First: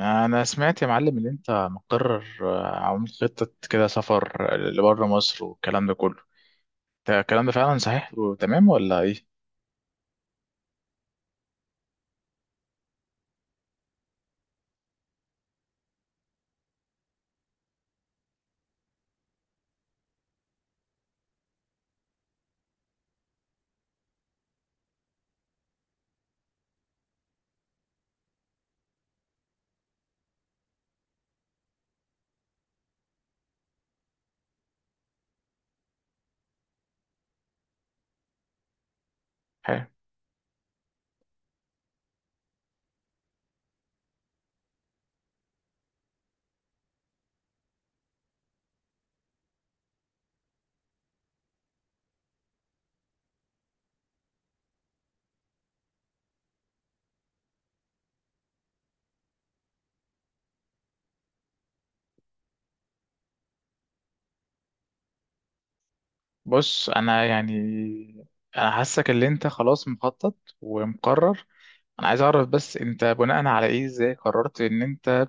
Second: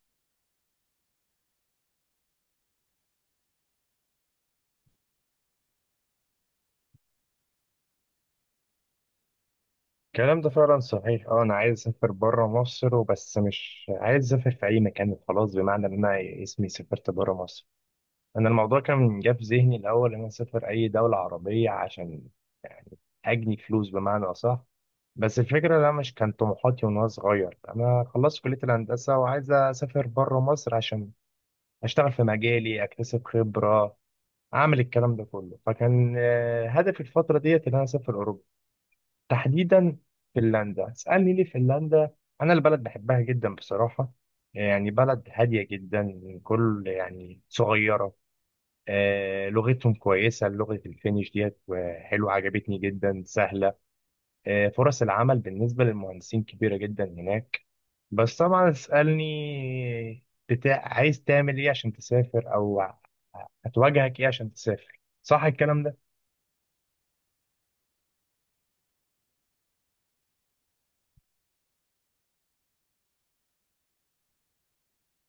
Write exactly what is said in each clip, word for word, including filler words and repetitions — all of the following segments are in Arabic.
انا سمعت يا معلم ان انت مقرر آه، عامل خطة كده سفر لبره مصر والكلام ده كله. ده الكلام ده فعلا صحيح وتمام ولا ايه؟ الكلام ده فعلا صحيح، اه انا عايز اسافر بره مصر وبس مش عايز اسافر في اي مكان خلاص، بمعنى ان انا اسمي سافرت بره مصر. انا الموضوع كان جه في ذهني الاول ان انا اسافر اي دوله عربيه عشان يعني اجني فلوس بمعنى اصح. بس الفكره ده مش كان طموحاتي وانا صغير. انا خلصت كليه الهندسه وعايز اسافر بره مصر عشان اشتغل في مجالي، اكتسب خبره، اعمل الكلام ده كله. فكان آه، هدفي الفتره ديت ان انا اسافر اوروبا، حلو. تحديدا فنلندا. اسألني ليه فنلندا؟ أنا البلد بحبها جدا بصراحة. يعني بلد هادية جدا، كل يعني صغيرة. آه لغتهم كويسة، لغة الفينيش ديت آه، حلوة، عجبتني جدا، سهلة. آه فرص العمل بالنسبة للمهندسين كبيرة جدا هناك. بس طبعا اسألني، بتاع عايز تعمل ايه عشان تسافر او هتواجهك ايه عشان تسافر؟ صح الكلام ده؟ بص انا يعني، انا حاسك ان انت خلاص مخطط ومقرر. انا عايز اعرف بس انت بناء على ايه، ازاي قررت ان انت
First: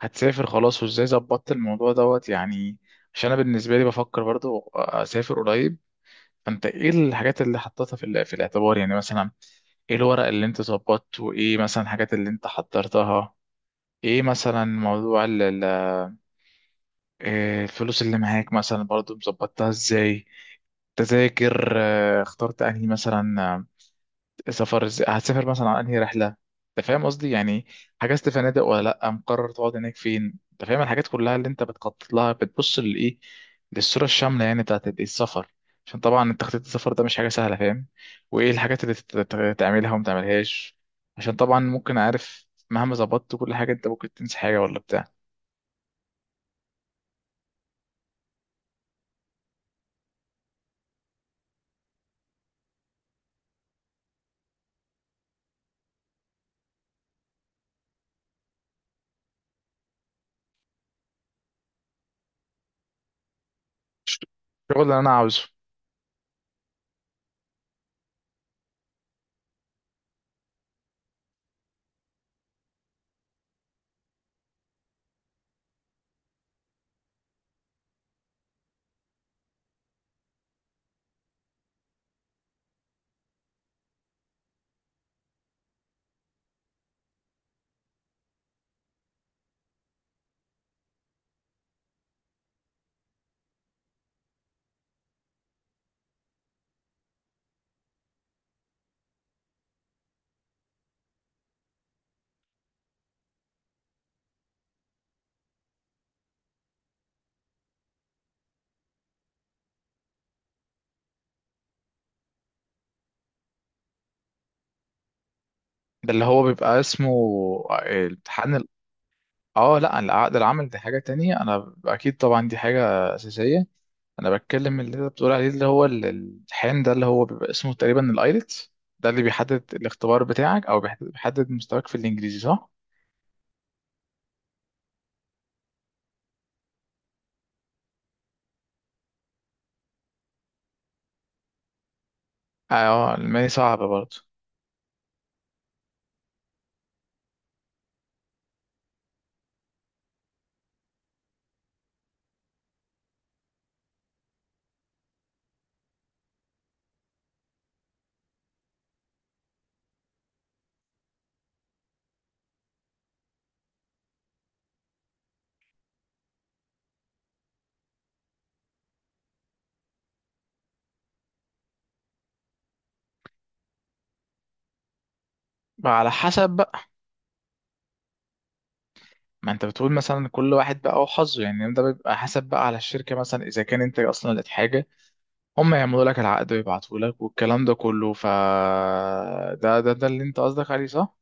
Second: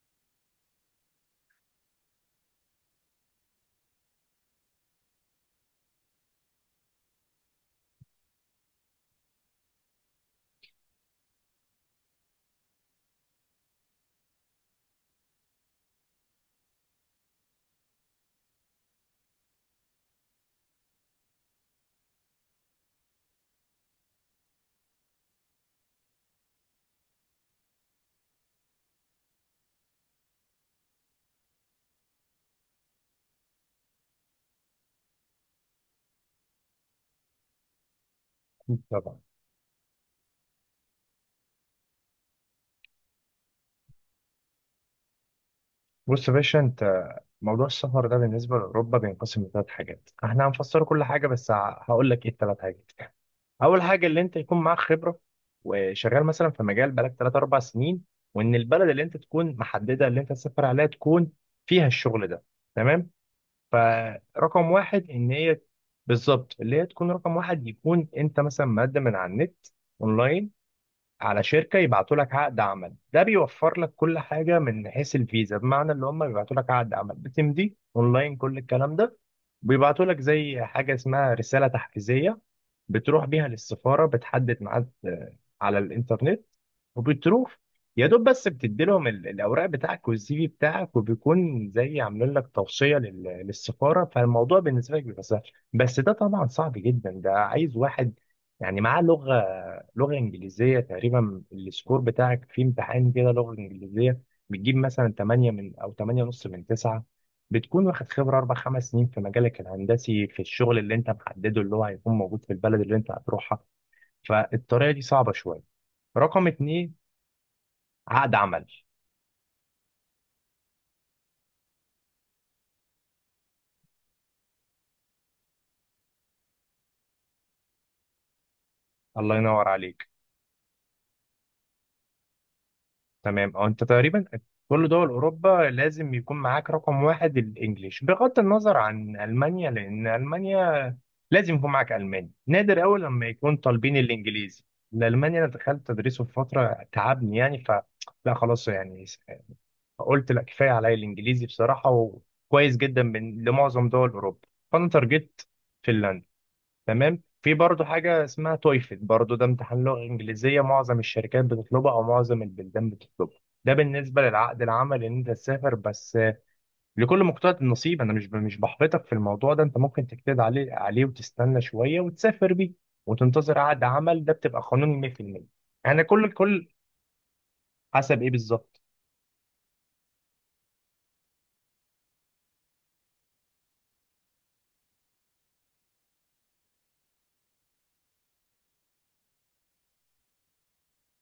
هتسافر خلاص، وازاي ظبطت الموضوع دوت يعني؟ عشان انا بالنسبة لي بفكر برضو اسافر قريب. فانت ايه الحاجات اللي حطيتها في ال- في الاعتبار؟ يعني مثلا ايه الورق اللي انت ظبطته، ايه مثلا الحاجات اللي انت حضرتها، ايه مثلا موضوع ال- ال- إيه الفلوس اللي معاك مثلا، برضو مظبطتها ازاي، تذاكر آه، اخترت انهي مثلا سفر، إز- هتسافر مثلا على انهي رحله. انت فاهم قصدي يعني؟ حجزت فنادق ولا لا، مقرر تقعد هناك فين؟ انت فاهم الحاجات كلها اللي انت بتخطط لها، بتبص للايه، للصوره الشامله يعني بتاعت الإيه؟ السفر. عشان طبعا تخطيط السفر ده مش حاجه سهله، فاهم؟ وايه الحاجات أكيد اللي تت- طبعا. تت- تعملها وما تعملهاش. عشان طبعا ممكن، عارف، مهما ظبطت كل حاجه انت ممكن تنسى حاجه ولا بتاع. بص يا باشا انت، موضوع السفر ده بالنسبه لاوروبا بينقسم لثلاث حاجات. احنا هنفسر كل حاجه، بس ه- هقول لك ايه الثلاث حاجات. اول حاجه اللي انت يكون معاك خبره وشغال مثلا في مجال بقالك تلات أربع سنين، وان البلد اللي انت تكون محدده اللي انت تسافر عليها تكون فيها الشغل ده. تمام؟ فرقم الشغل اللي واحد انا ان عاوزه. هي بالظبط، اللي هي تكون رقم واحد، يكون انت مثلا مقدم من على النت، اونلاين، على شركه يبعتوا لك عقد عمل. ده بيوفر لك كل حاجه من حيث الفيزا، بمعنى اللي هم بيبعتوا لك عقد عمل، بتمضي اونلاين كل الكلام ده، بيبعتوا لك زي حاجه اسمها رساله تحفيزيه، بتروح بيها للسفاره، بتحدد ميعاد آه، على الانترنت، وبتروح، يا دوب بس بتدي لهم ال- الاوراق بتاعك والسي في بتاعك، وبيكون زي عاملين لك توصيه لل- للسفاره، فالموضوع بالنسبه لك بيبقى سهل. بس ده طبعا صعب جدا، ده عايز واحد يعني معاه لغه، لغة إنجليزية. تقريبا السكور بتاعك في امتحان كده لغة إنجليزية بتجيب مثلا تمانية من، أو تمانية ونص من تسعة. بتكون واخد خبرة أربع خمس سنين في مجالك الهندسي في الشغل اللي أنت محدده، اللي هو هيكون موجود في البلد اللي أنت هتروحها. فالطريقة دي صعبة شوية. ده اللي هو رقم بيبقى اتنين، اسمه عقد امتحان عمل. ال- اه لا، العقد العمل دي حاجه تانية، انا اكيد طبعا دي حاجه اساسيه. انا بتكلم اللي انت بتقول عليه، اللي هو ال- الحين ده اللي هو بيبقى اسمه تقريبا الايلتس. ده اللي الله بيحدد ينور عليك. الاختبار بتاعك، او بيحدد بيحدد مستواك في الانجليزي، صح؟ تمام، او انت تقريبا كل دول اوروبا لازم يكون معاك رقم واحد الانجليش، بغض النظر عن المانيا، لان المانيا لازم يكون معاك الماني. نادر قوي اه لما الالماني يكون صعب طالبين برضه. الانجليزي. الالماني انا دخلت تدريسه في فتره، تعبني يعني، ف لا خلاص يعني، قلت لا كفايه عليا الانجليزي بصراحه، وكويس جدا من لمعظم دول اوروبا، فانا ترجت فنلندا. تمام، في برضه حاجة اسمها تويفل، برضه ده امتحان لغة إنجليزية معظم الشركات بتطلبه أو معظم البلدان بتطلبه. ده بالنسبة للعقد العمل إن أنت تسافر. بس آه، لكل مقتضى النصيب. أنا مش ب- مش بحبطك في الموضوع ده، أنت ممكن تجتهد عليه عليه وتستنى شوية وتسافر بيه وتنتظر عقد عمل. ده بتبقى قانوني مية في المية. بقى أنا على كل حسب كل بقى. حسب إيه بالظبط؟ ما انت بتقول مثلا كل واحد بقى وحظه، يعني ده بيبقى حسب بقى على الشركه، مثلا اذا كان انت اصلا لقيت حاجه هم يعملوا لك العقد ويبعتوا لك والكلام ده كله. ف ده ده ده اللي انت قصدك عليه، صح؟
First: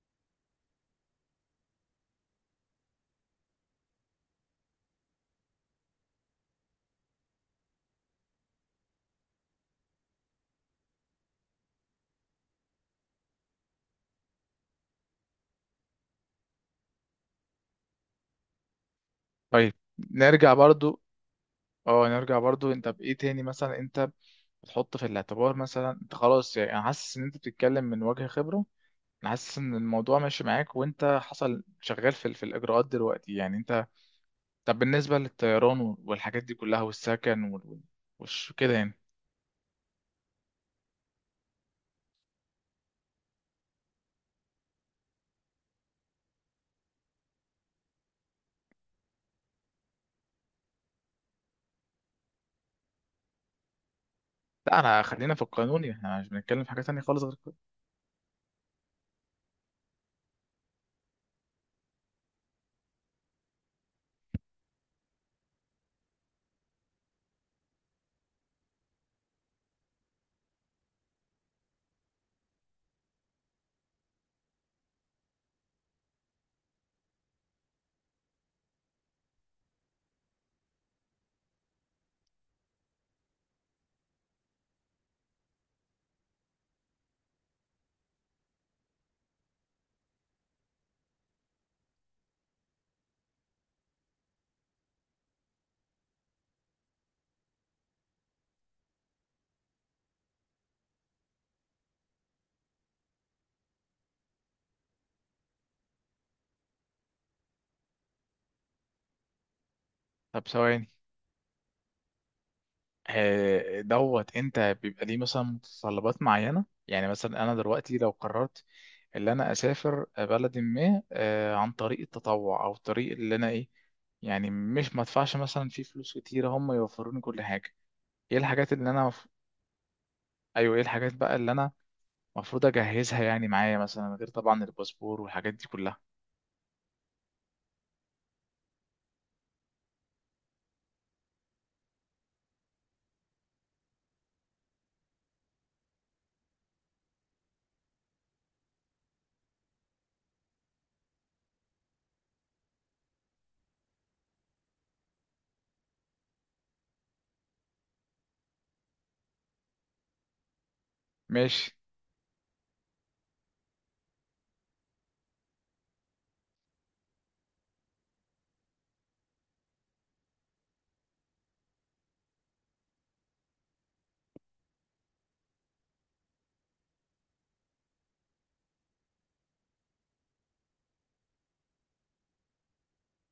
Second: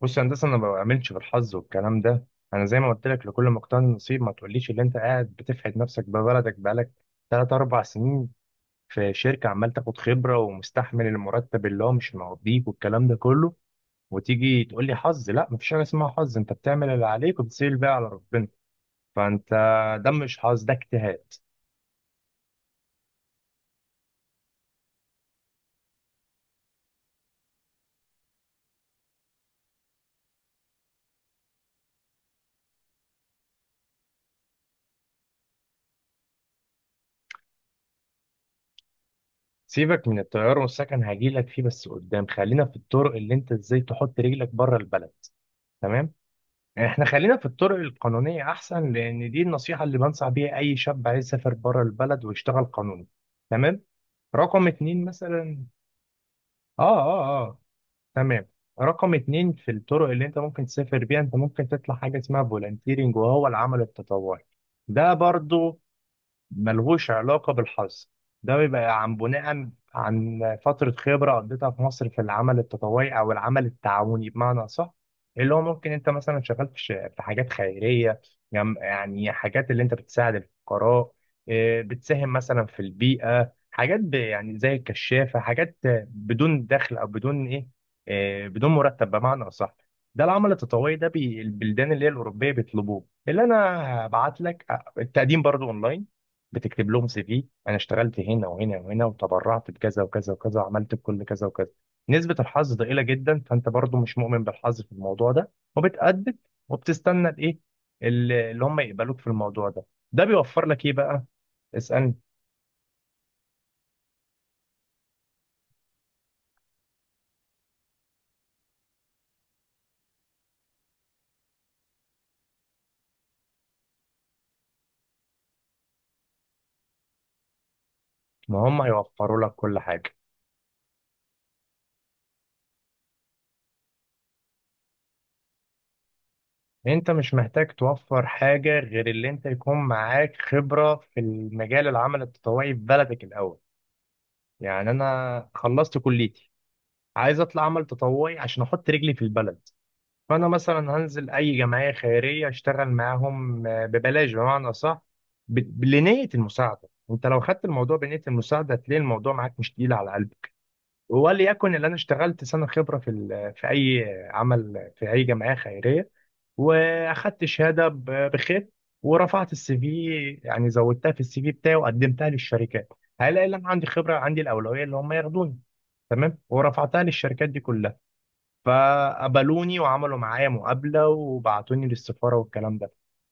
بص يا هندسة، أنا ما بعملش بالحظ والكلام ده. أنا زي ما قلت لك لكل مقتضى النصيب. ما تقوليش اللي أنت قاعد بتفحت نفسك ببلدك بقالك تلات أربع سنين في شركة عمال تاخد خبرة ومستحمل المرتب اللي هو مش مقضيك والكلام ده كله، وتيجي تقول لي حظ. لا، مفيش حاجة اسمها حظ، انت بتعمل اللي عليك وبتسيب بقى على ربنا. فانت، طيب، ده مش نرجع حظ، ده برضو. اجتهاد. اه نرجع برضو، انت بايه تاني مثلا، انت بتحط في الاعتبار مثلا؟ انت خلاص يعني، انا حاسس ان انت بتتكلم من وجه خبره، انا حاسس ان الموضوع ماشي معاك، وانت حصل شغال في ال- في الاجراءات دلوقتي يعني انت. طب بالنسبه للطيران وال- والحاجات دي كلها، والسكن وال... وال- وش كده يعني. سيبك من الطيارة والسكن، هجيلك فيه بس قدام. خلينا في الطرق اللي انت ازاي تحط رجلك بره البلد. تمام؟ يعني احنا خلينا في الطرق القانونية احسن، لان دي النصيحة اللي بنصح بيها اي شاب عايز يسافر بره البلد ويشتغل قانوني. تمام. رقم لا انا اتنين خلينا في مثلا. القانون، يعني احنا مش بنتكلم في حاجه تانية اه خالص اه. غير كده. آه. تمام. رقم اتنين، في الطرق اللي انت ممكن تسافر بيها، انت ممكن تطلع حاجة اسمها فولنتيرنج، وهو العمل التطوعي. ده برضو ملهوش علاقة بالحظ. ده بيبقى عن بناء عن فترة خبرة قضيتها في مصر في العمل التطوعي أو العمل التعاوني، بمعنى صح. اللي هو ممكن أنت مثلا شغال في ش- في حاجات خيرية، جم- يعني حاجات اللي أنت بتساعد الفقراء، إيه، بتساهم مثلا في البيئة، حاجات ب- يعني زي الكشافة. حاجات بدون دخل أو بدون إيه، إيه، بدون مرتب بمعنى أصح. ده العمل التطوعي ده، بي- البلدان اللي هي الأوروبية بيطلبوه، اللي أنا هبعت لك آه، التقديم برضو أونلاين. بتكتب لهم سي في، انا اشتغلت هنا وهنا وهنا وتبرعت بكذا وكذا وكذا وعملت بكل كذا وكذا. نسبة الحظ ضئيلة جدا، فانت برضو مش مؤمن بالحظ في الموضوع ده، وبتأدب وبتستنى الايه، ال- اللي هم يقبلوك في الموضوع ده. ده طب بيوفر لك ثواني، ايه بقى؟ اسألني. آه، دوت انت بيبقى ليه مثلا متطلبات معينة؟ يعني مثلا انا دلوقتي لو قررت ان انا اسافر بلد ما آه، عن طريق التطوع او طريق اللي انا ايه، يعني مش مدفعش مثلا فيه فلوس كتيرة، هم يوفروني كل حاجة. ايه ما الحاجات هم اللي انا مف... هيوفروا لك كل حاجة. ايوه ايه الحاجات بقى اللي انا المفروض اجهزها يعني معايا، مثلا غير طبعا الباسبور والحاجات دي كلها؟ انت مش محتاج توفر حاجة غير اللي انت يكون معاك خبرة في المجال العمل التطوعي في بلدك الاول. يعني انا خلصت كليتي، عايز اطلع عمل تطوعي عشان احط رجلي في البلد. فانا مثلا هنزل اي جمعيه خيريه اشتغل معاهم آه، ببلاش بمعنى صح، بنيه المساعده. انت لو خدت الموضوع بنيه المساعده هتلاقي الموضوع معاك مش تقيل على قلبك. ماشي. وليكن اللي انا اشتغلت سنه خبره في ال- في اي عمل في اي جمعيه خيريه، واخدت شهاده ب- بخير، ورفعت السي في، يعني زودتها في السي في بتاعي وقدمتها للشركات. هلاقي ان انا عندي خبره، عندي الاولويه اللي هم ياخدوني. تمام، ورفعتها للشركات دي كلها، فقبلوني وعملوا معايا مقابلة وبعتوني للسفارة والكلام ده.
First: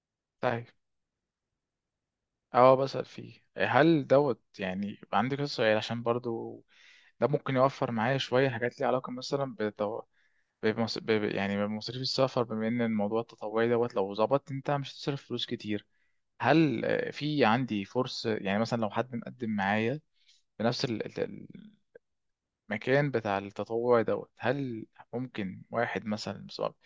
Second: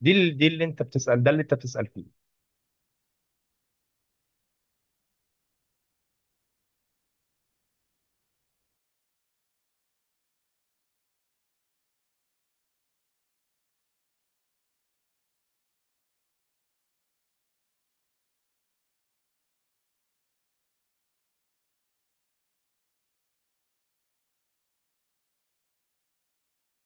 دي ال- دي اللي طيب انت بتسأل، ده اللي انت بتسأل فيه. اه، بسأل فيه. هل دوت يعني، عندي كذا سؤال عشان برضو ده ممكن يوفر معايا شوية حاجات ليها علاقة مثلا بالتو... بمص... ب... ب- يعني بمصاريف السفر. بما إن الموضوع التطوعي دوت لو ظبط أنت مش هتصرف فلوس كتير، هل آه، في عندي فرصة يعني، مثلا لو حد مقدم معايا بنفس ال- ال- المكان بتاع التطوع دوت، هل ممكن واحد مثلا مظبط،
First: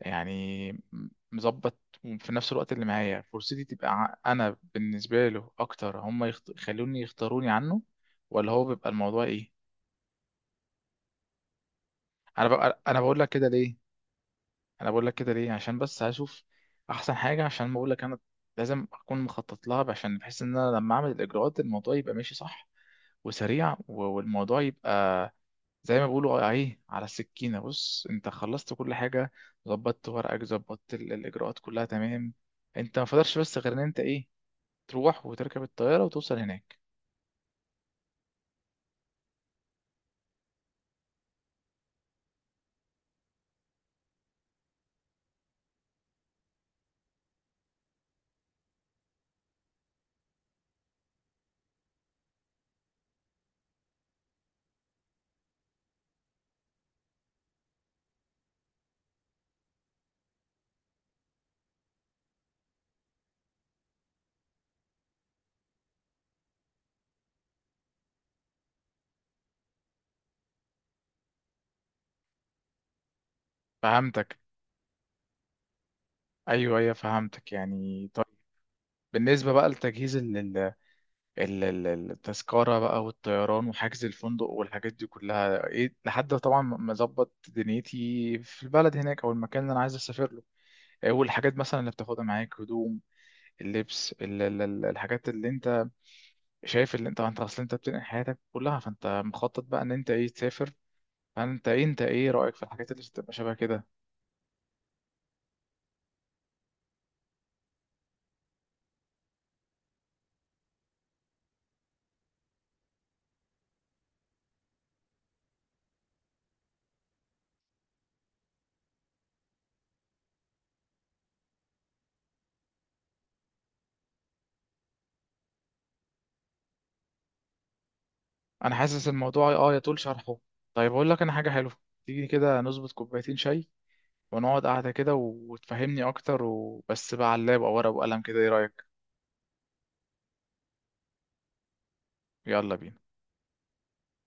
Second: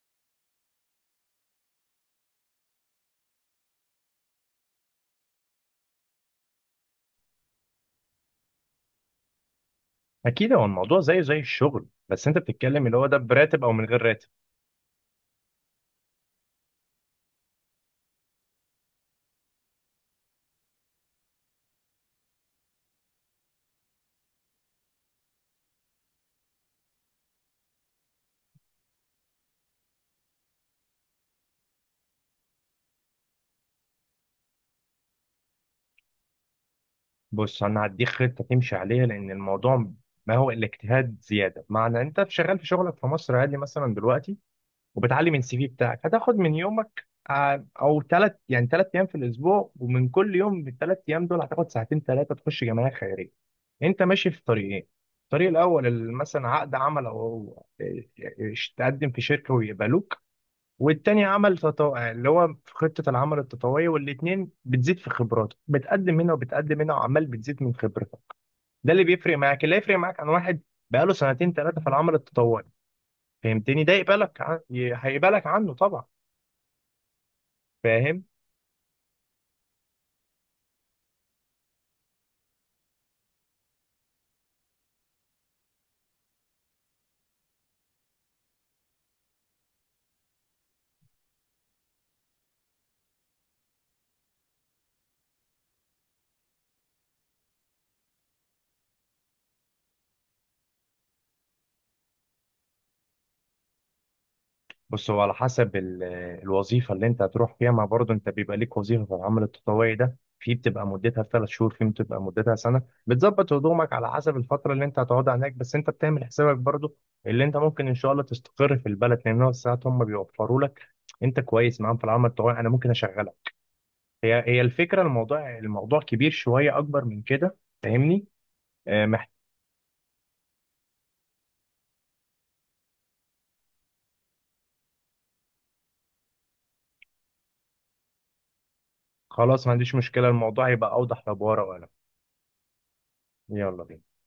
يعني م- مظبط في نفس الوقت اللي معايا، فرصتي تبقى ع- أنا بالنسبة له أكتر، هم يخت... يخلوني يختاروني عنه، ولا هو بيبقى الموضوع إيه؟ اكيد، هو الموضوع زيه زي الشغل، بس انت انا ببقى، بتتكلم اللي انا هو ده بقول لك كده براتب او من ليه غير راتب. انا بقول لك كده ليه عشان بس هشوف احسن حاجه. عشان ما اقول لك، انا لازم اكون مخطط لها، عشان بحس ان انا لما اعمل الاجراءات الموضوع يبقى ماشي صح وسريع، و- والموضوع يبقى زي ما بيقولوا ايه، على السكينه. بص انت خلصت كل حاجه، ظبطت ورقك، ظبطت ال- الاجراءات كلها تمام، انت ما فضلش بس غير ان انت ايه، تروح وتركب الطياره وتوصل هناك. بص انا هديك خطة تمشي عليها. لان الموضوع، ما هو الاجتهاد زيادة، معنى انت شغال في شغلك في مصر عادي مثلا دلوقتي، وبتعلي من السي في بتاعك، هتاخد من يومك ع- او ثلاث، يعني ثلاث ايام في الاسبوع، ومن كل يوم من الثلاث ايام دول هتاخد ساعتين ثلاثه، تخش جمعيه خيريه. انت ماشي في طريقين، الطريق الاول ال- مثلا عقد عمل، او إيش- تقدم في شركه ويقبلوك. والتاني عمل تطوعي اللي هو في خطه العمل التطوعيه. والاتنين بتزيد في خبراتك، بتقدم هنا وبتقدم هنا، وعمال بتزيد من خبرتك. ده اللي بيفرق معاك، اللي هيفرق معاك عن واحد بقاله سنتين ثلاثه في العمل التطوعي. فهمتني؟ ده فهمتك، يقبلك ع- ي- هيقبلك عنه طبعا. ايوه ايوه فهمتك يعني. طيب فاهم؟ بالنسبه بقى لتجهيز ال- ال- ال- التذكرة بقى، والطيران وحجز الفندق والحاجات دي كلها ايه، لحد طبعا ما اظبط دنيتي في البلد هناك او المكان اللي انا عايز اسافر له. إيه والحاجات مثلا اللي بتاخدها معاك، هدوم، اللبس، ال- ال- ال- الحاجات اللي انت شايف، اللي انت، انت اصلا انت بتنقل حياتك كلها، فانت مخطط بقى ان انت ايه تسافر. فانت ايه، انت ايه رأيك في الحاجات اللي بتبقى شبه كده؟ بص هو على حسب ال- الوظيفه اللي انت هتروح فيها. ما برضه انت بيبقى ليك وظيفه في العمل التطوعي ده، في بتبقى مدتها ثلاث شهور، في بتبقى مدتها سنه. بتظبط هدومك على حسب الفتره اللي انت هتقعدها هناك. بس انت بتعمل حسابك برضه اللي انت ممكن ان شاء الله تستقر في البلد، لان هو ساعات هم بيوفروا لك، انت كويس معاهم في العمل التطوعي، انا ممكن اشغلك. هي هي الفكره، الموضوع الموضوع كبير شويه، اكبر من كده. فاهمني؟ انا آه، حاسس مح- الموضوع اه يطول شرحه. طيب اقول لك انا حاجة حلوة، تيجي كده نظبط كوبايتين شاي ونقعد قعدة كده، و- وتفهمني أكتر، وبس بقى على اللاب أو ورقة وقلم كده، إيه رأيك؟ خلاص، ما عنديش مشكله، الموضوع يبقى اوضح لو بورقه وقلم. يلا بينا. يلا بينا.